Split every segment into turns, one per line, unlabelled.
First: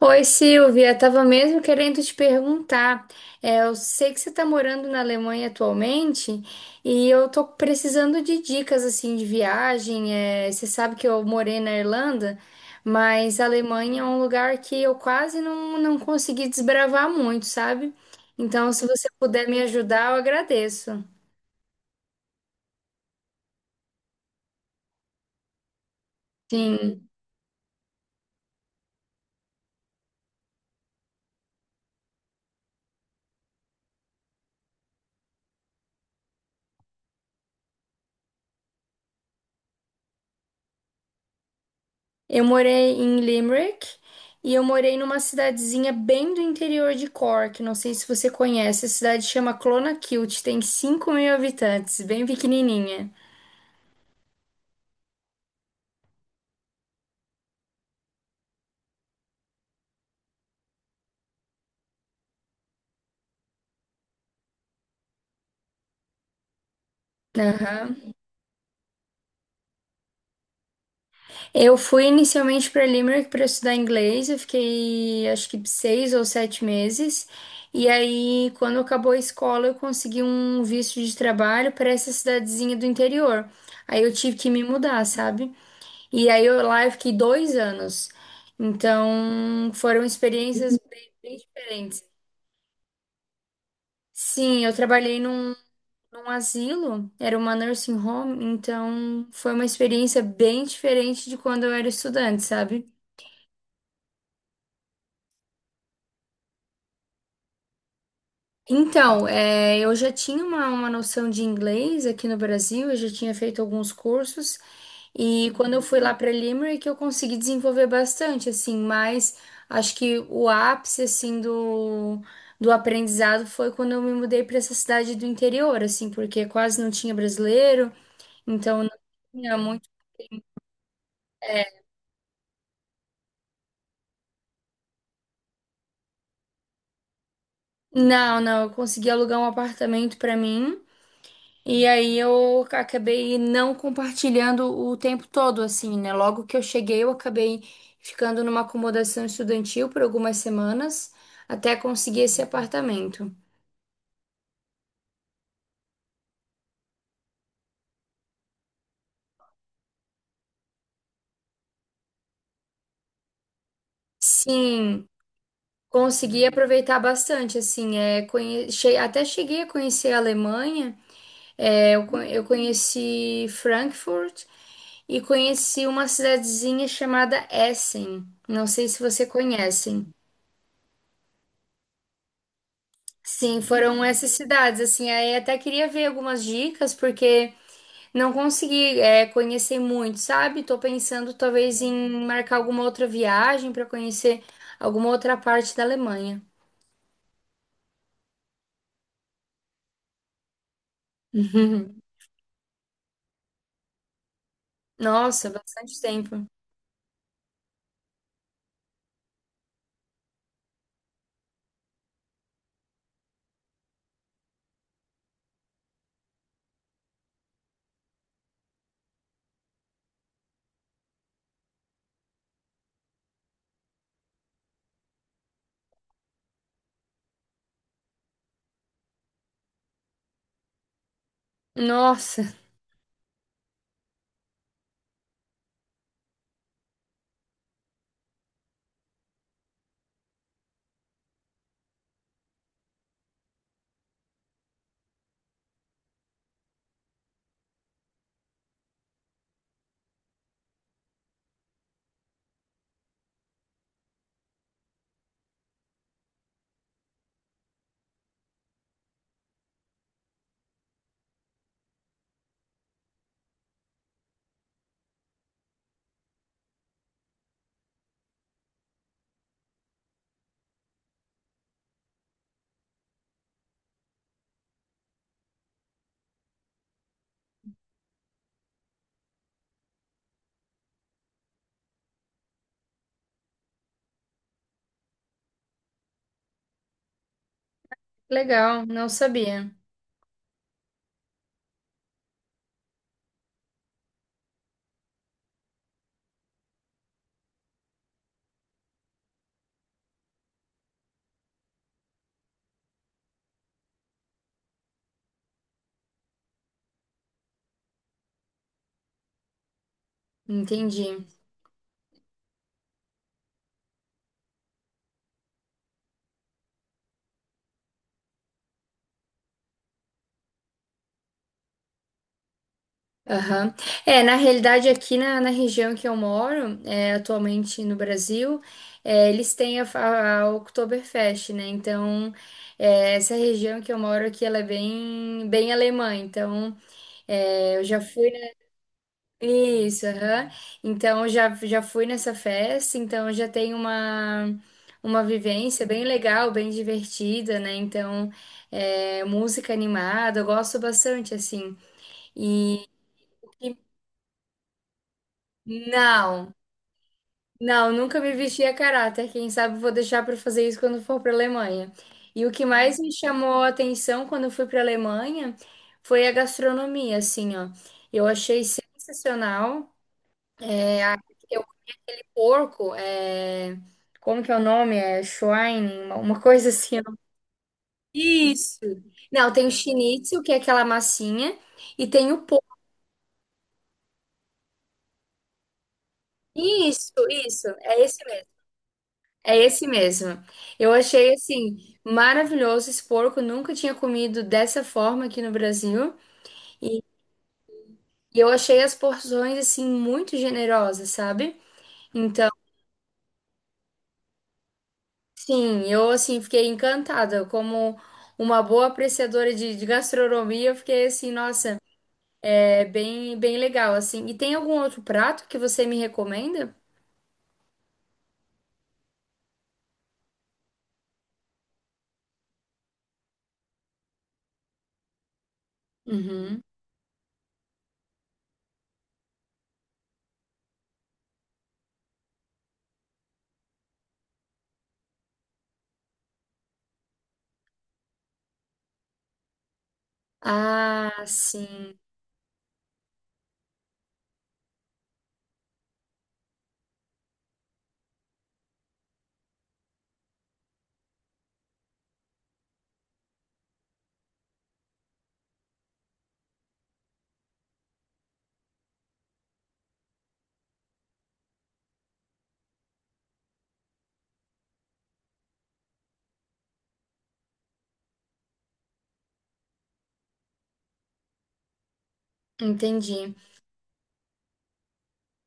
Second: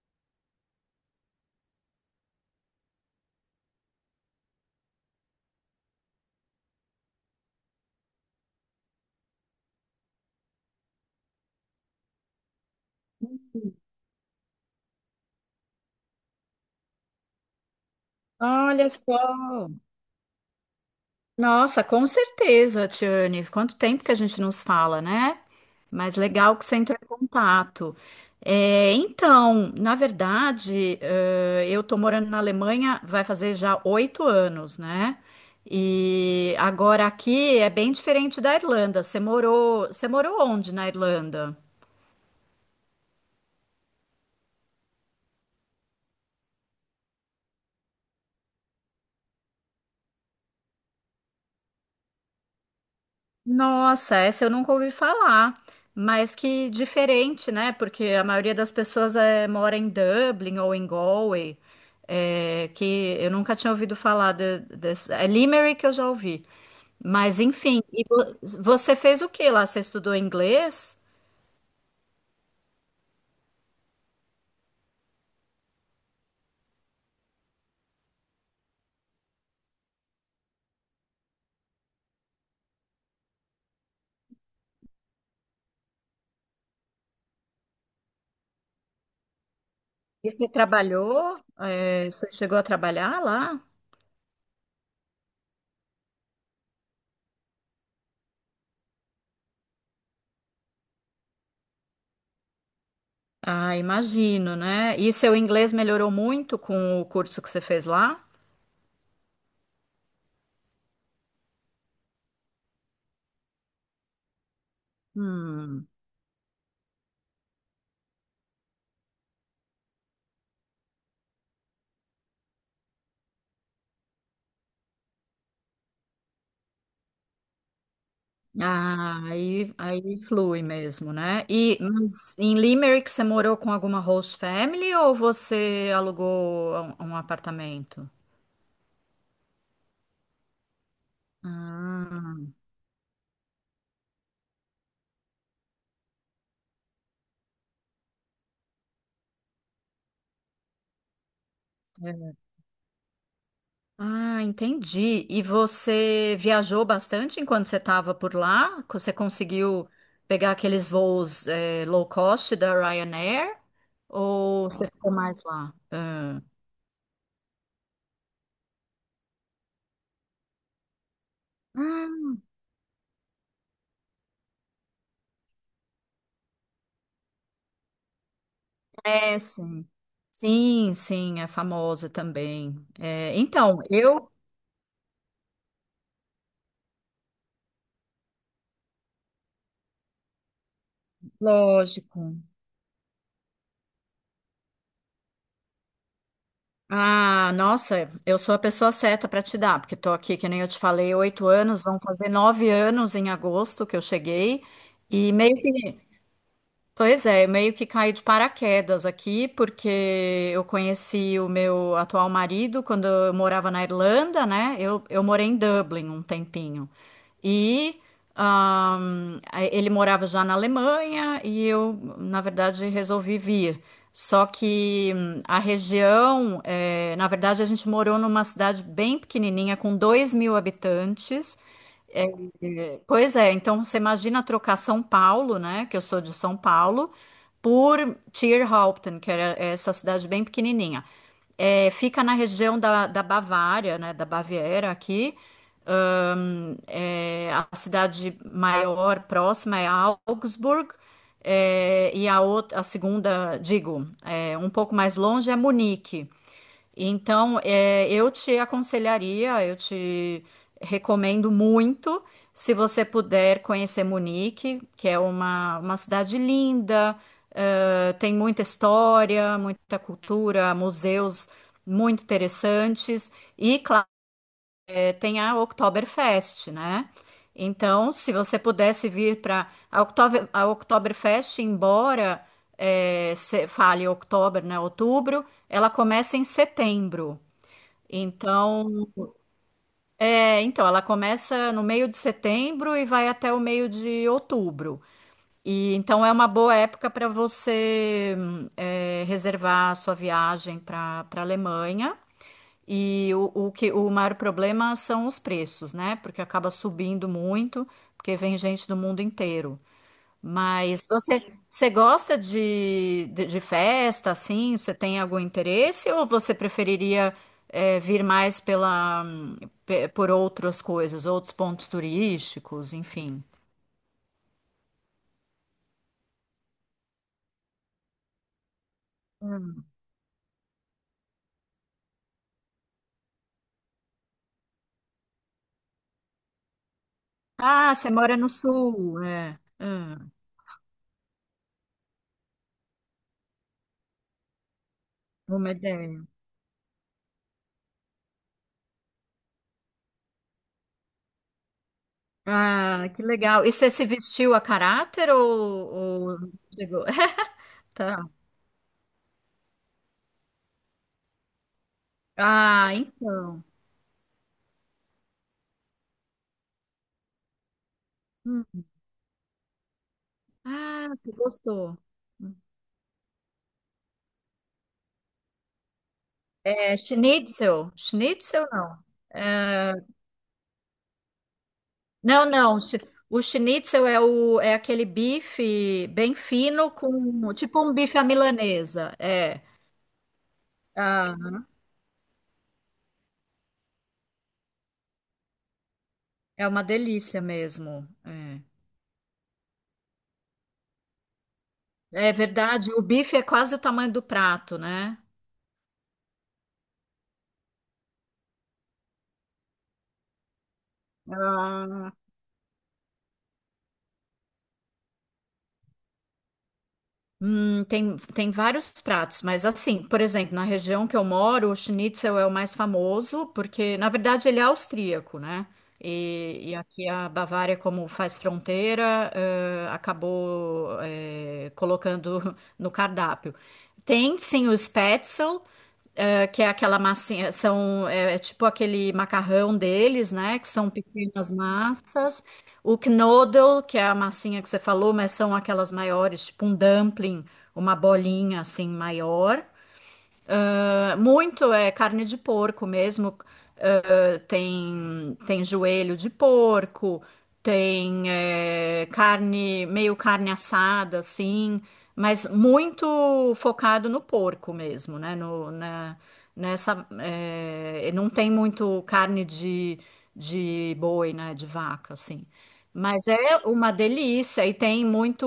Oi, Silvia, estava mesmo querendo te perguntar. Eu sei que você está morando na Alemanha atualmente e eu tô precisando de dicas assim de viagem. Você sabe que eu morei na Irlanda, mas a Alemanha é um lugar que eu quase não consegui desbravar muito, sabe? Então, se
Olha
você puder me
só.
ajudar, eu agradeço.
Nossa, com certeza, Tiane. Quanto tempo que a gente nos fala, né? Mas legal que você entrou em
Sim.
contato. É, então, na verdade, eu tô morando na Alemanha, vai fazer já 8 anos, né? E agora aqui é bem diferente da Irlanda. Você morou onde na Irlanda?
Eu morei em Limerick e eu morei numa cidadezinha bem do interior de Cork. Não sei se você conhece, a cidade chama Clonakilty, tem 5.000 habitantes, bem pequenininha.
Nossa, essa eu nunca ouvi falar, mas que diferente, né? Porque a maioria das pessoas mora em Dublin ou em Galway, que eu nunca tinha ouvido falar desse. É Limerick que eu já ouvi. Mas enfim,
Aham.
e você fez o que lá? Você estudou inglês?
Eu fui inicialmente para Limerick para estudar inglês, eu fiquei acho que 6 ou 7 meses. E aí, quando acabou a escola, eu consegui um visto de trabalho para essa cidadezinha do interior. Aí eu tive que me mudar, sabe? E aí eu lá eu fiquei 2 anos. Então foram
E você
experiências bem, bem
trabalhou?
diferentes.
Você chegou a trabalhar lá?
Sim, eu trabalhei num asilo, era uma nursing home, então foi uma experiência bem diferente de quando eu era estudante, sabe?
Ah, imagino, né? E seu inglês melhorou muito com o curso que você fez lá?
Então, eu já tinha uma noção de inglês aqui no Brasil, eu já tinha feito alguns cursos. E quando eu
Hum.
fui lá para Limerick, eu consegui desenvolver bastante, assim, mas acho que o ápice, assim, do aprendizado foi quando eu me mudei para essa cidade do interior, assim, porque quase não tinha brasileiro, então não
Ah,
tinha muito.
aí flui mesmo, né? E mas em Limerick você morou com alguma host family ou você alugou um apartamento?
Não, não, eu consegui alugar um apartamento para mim. E aí
Ah,
eu acabei não compartilhando o tempo todo, assim, né? Logo que eu cheguei, eu acabei ficando numa acomodação estudantil por algumas semanas até conseguir
é.
esse apartamento.
Ah, entendi. E você viajou bastante enquanto você estava por lá? Você conseguiu pegar aqueles voos low cost da Ryanair? Ou você
Sim,
ficou mais lá? Ah.
consegui aproveitar bastante, assim, até cheguei a conhecer a Alemanha,
Ah,
eu conheci Frankfurt e conheci uma cidadezinha chamada Essen, não sei se você
é, sim.
conhece.
Sim, sim, é famosa também. É,
Sim,
então,
foram essas
eu
cidades, assim, aí até queria ver algumas dicas, porque não consegui, conhecer muito, sabe? Tô pensando talvez em
lógico.
marcar alguma outra viagem para conhecer alguma outra parte da Alemanha.
Ah, nossa, eu sou a pessoa certa para te dar, porque estou aqui, que nem eu te falei, 8 anos, vão fazer 9 anos em agosto que eu cheguei, e
Nossa,
meio
bastante
que.
tempo.
Pois é, meio que caí de paraquedas aqui, porque eu conheci o meu atual marido quando eu morava na Irlanda, né? Eu morei em Dublin um tempinho. E ele morava já na Alemanha e eu, na verdade, resolvi vir. Só que a região, na verdade, a gente morou numa cidade bem pequenininha, com 2.000 habitantes. É,
Nossa,
é, pois é, então você imagina trocar São Paulo, né, que eu sou de São Paulo, por Tierhaupten, que era essa cidade bem pequenininha. É, fica na região da Bavária, né, da Baviera aqui. É, a cidade maior próxima é Augsburg, é, e a outra, a segunda, digo, é, um pouco mais longe é Munique. Então, é, eu te aconselharia, eu te recomendo muito, se você puder conhecer Munique, que é uma cidade linda, tem muita história, muita cultura, museus muito interessantes. E, claro, tem a Oktoberfest, né? Então, se você pudesse vir para a a Oktoberfest, embora se fale outubro, né? Outubro, ela começa em setembro.
legal,
Então,
não sabia.
então, ela começa no meio de setembro e vai até o meio de outubro. E então é uma boa época para você reservar a sua viagem para Alemanha. E o que o maior problema são os preços, né? Porque acaba subindo muito, porque vem gente do mundo inteiro. Mas
Entendi.
você gosta de festa, assim? Você tem algum interesse ou você preferiria vir mais pela, por outras coisas, outros pontos turísticos, enfim?
Aham. Na realidade, aqui na região que eu moro, atualmente no Brasil, eles têm
Hum.
a Oktoberfest, né? Então, essa região que eu moro aqui, ela é bem, bem alemã. Então, eu
Ah,
já
você
fui.
mora no sul, é.
Isso, aham. Então já, já fui nessa festa, então já tem uma
Uma
vivência bem
ideia.
legal, bem divertida, né? Então, música animada, eu gosto bastante, assim. E,
Ah, que legal. E
e-
você se vestiu a caráter ou, ou...
não,
chegou?
não,
Tá.
nunca me vesti a caráter. Quem sabe vou deixar para fazer isso quando for para Alemanha. E o que
Ah,
mais me chamou
então.
a atenção quando eu fui para Alemanha foi a gastronomia, assim, ó. Eu achei
Hum.
sensacional.
Ah, você gostou.
Porco, é... como que é o nome? É Schwein, uma coisa assim.
É
Eu não-
schnitzel. Schnitzel
Isso.
não.
Não, tem o schnitzel, que é aquela massinha, e tem o
Não,
porco.
não. O schnitzel é aquele bife bem fino
Isso,
com
isso,
tipo um
é
bife à
esse mesmo.
milanesa.
É
É.
esse mesmo. Eu achei
Ah,
assim maravilhoso esse porco, nunca tinha comido dessa forma aqui no Brasil,
é uma
e
delícia mesmo.
eu
É.
achei as porções assim muito generosas, sabe?
É
Então,
verdade, o bife é quase o tamanho do prato, né?
sim, eu assim fiquei encantada, como uma boa apreciadora de gastronomia, eu fiquei assim, nossa. É bem, bem legal, assim. E tem algum outro prato que você me recomenda?
Tem vários pratos, mas assim, por exemplo, na região que eu moro, o schnitzel é o mais famoso, porque na verdade ele é austríaco, né?
Uhum.
E aqui a Bavária, como faz fronteira, acabou, colocando no cardápio. Tem sim o spätzle, que é aquela massinha, é tipo aquele macarrão deles, né? Que são
Ah,
pequenas
sim,
massas. O Knoddle, que é a massinha que você falou, mas são aquelas maiores, tipo um dumpling, uma bolinha assim maior. Ah, muito é carne de porco mesmo tem joelho de porco, tem carne, meio carne assada, assim, mas muito focado no porco mesmo, né? Não tem muito carne de boi, né? De vaca, assim. Mas
entendi.
é uma delícia e tem muito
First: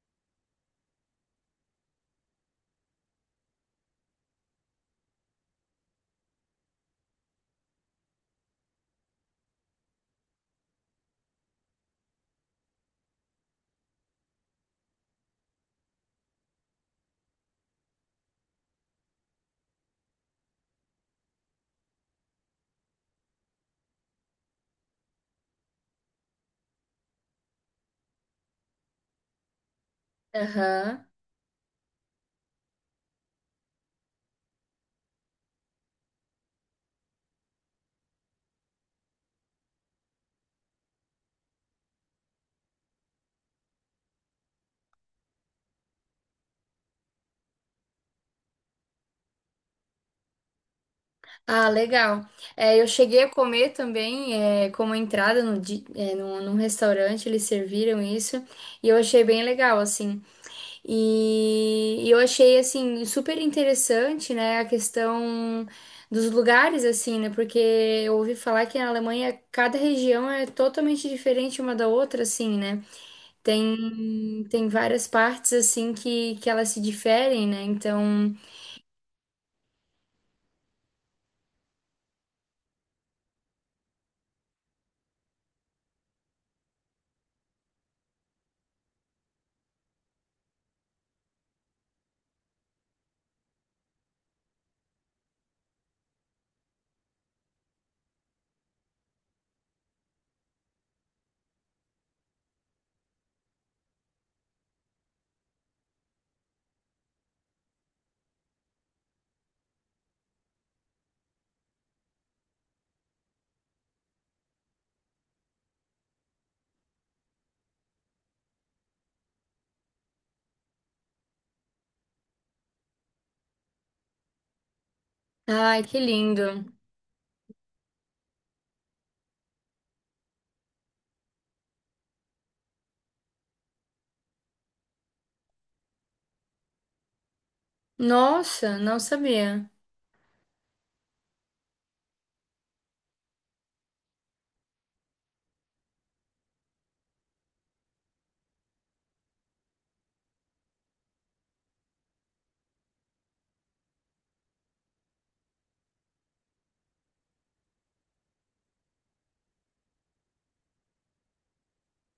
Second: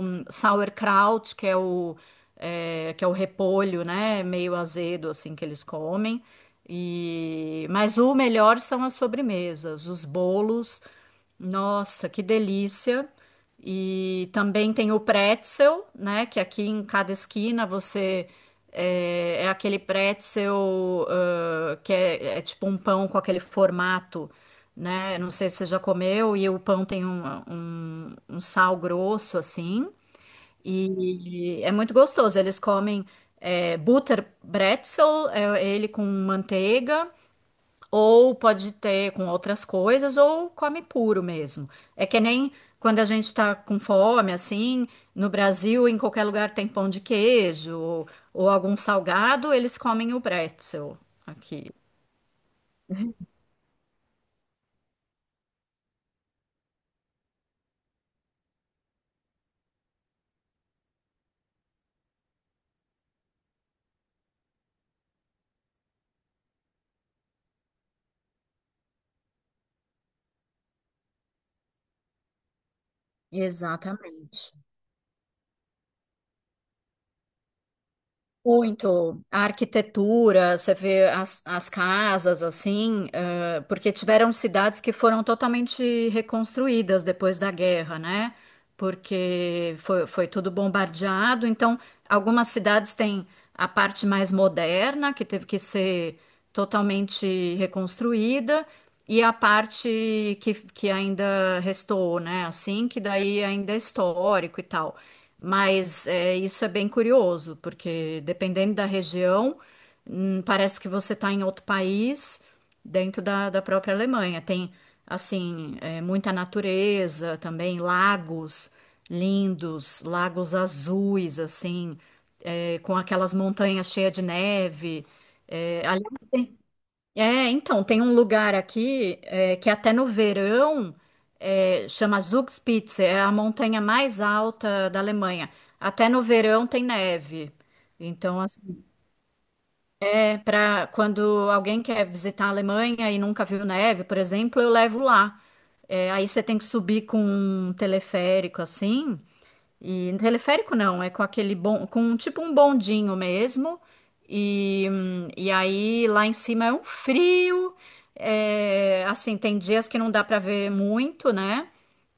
sauerkraut, que é o repolho, né? Meio azedo, assim, que eles comem. Mas o melhor são as sobremesas, os bolos. Nossa, que delícia! E também tem o pretzel, né? Que aqui em cada esquina é aquele pretzel que é tipo um pão com aquele formato, né? Não sei se você já comeu, e o pão tem um sal grosso assim.
Aham.
E é muito gostoso. Eles comem Butterbrezel, é ele com manteiga, ou pode ter com outras coisas, ou come puro mesmo. É que nem quando a gente tá com fome, assim, no Brasil, em qualquer lugar tem pão de queijo ou algum salgado, eles comem o bretzel
Ah,
aqui.
legal. É, eu cheguei a comer também, é, como entrada no, di- é, num, num restaurante, eles serviram isso, e eu achei bem legal, assim. E eu achei, assim, super interessante, né, a questão dos lugares, assim, né, porque eu ouvi falar que na Alemanha cada região é totalmente diferente uma da outra, assim, né. Tem,
Exatamente.
tem várias partes, assim, que elas se diferem, né, então...
Muito. A arquitetura, você vê as casas assim. Porque tiveram cidades que foram totalmente reconstruídas depois da guerra, né? Porque foi tudo bombardeado. Então, algumas cidades têm a parte mais moderna, que teve que ser totalmente reconstruída, e a parte que ainda restou, né? Assim, que daí ainda é histórico e tal. Mas é, isso é bem curioso, porque dependendo da região, parece que você está em outro país dentro da própria Alemanha. Tem, assim, é, muita natureza também, lagos lindos, lagos azuis, assim, é, com aquelas montanhas cheias de neve. É,
Ai, que
aliás,
lindo.
tem- é, então, tem um lugar aqui que até no verão chama Zugspitze, é a montanha mais alta da Alemanha. Até no verão tem neve. Então,
Nossa,
assim,
não sabia.
é, para quando alguém quer visitar a Alemanha e nunca viu neve, por exemplo, eu levo lá. É, aí você tem que subir com um teleférico assim. E teleférico não, é com aquele com tipo um bondinho mesmo. E aí lá em cima é um frio. É, assim, tem dias que não dá para ver muito, né?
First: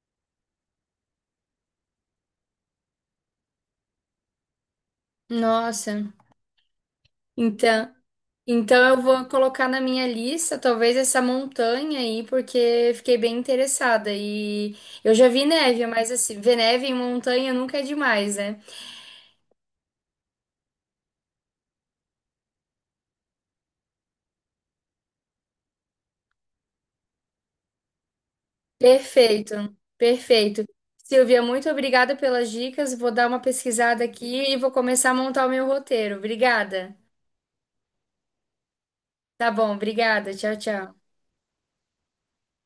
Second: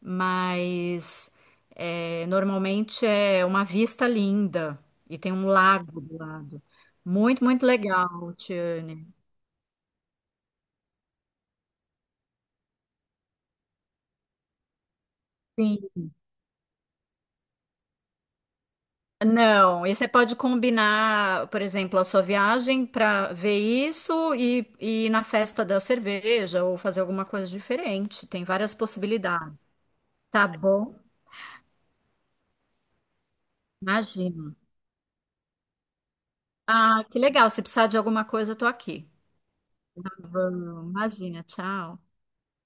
Mas é, normalmente é uma vista linda e tem um
Nossa,
lago do lado. Muito, muito
então,
legal,
então eu
Tiane.
vou colocar na minha lista, talvez essa montanha aí, porque fiquei bem interessada. E eu já vi
Sim.
neve, mas assim, ver neve em montanha nunca é demais, né?
Não, e você pode combinar, por exemplo, a sua viagem para ver isso e ir na festa da cerveja ou fazer alguma coisa diferente. Tem várias possibilidades.
Perfeito,
Tá
perfeito.
bom?
Silvia, muito obrigada pelas dicas. Vou dar uma pesquisada aqui e
Imagina.
vou começar a montar o meu roteiro. Obrigada.
Ah, que legal. Se precisar de alguma coisa, eu tô aqui.
Tá bom,
Tá
obrigada. Tchau,
bom,
tchau.
Imagina, tchau.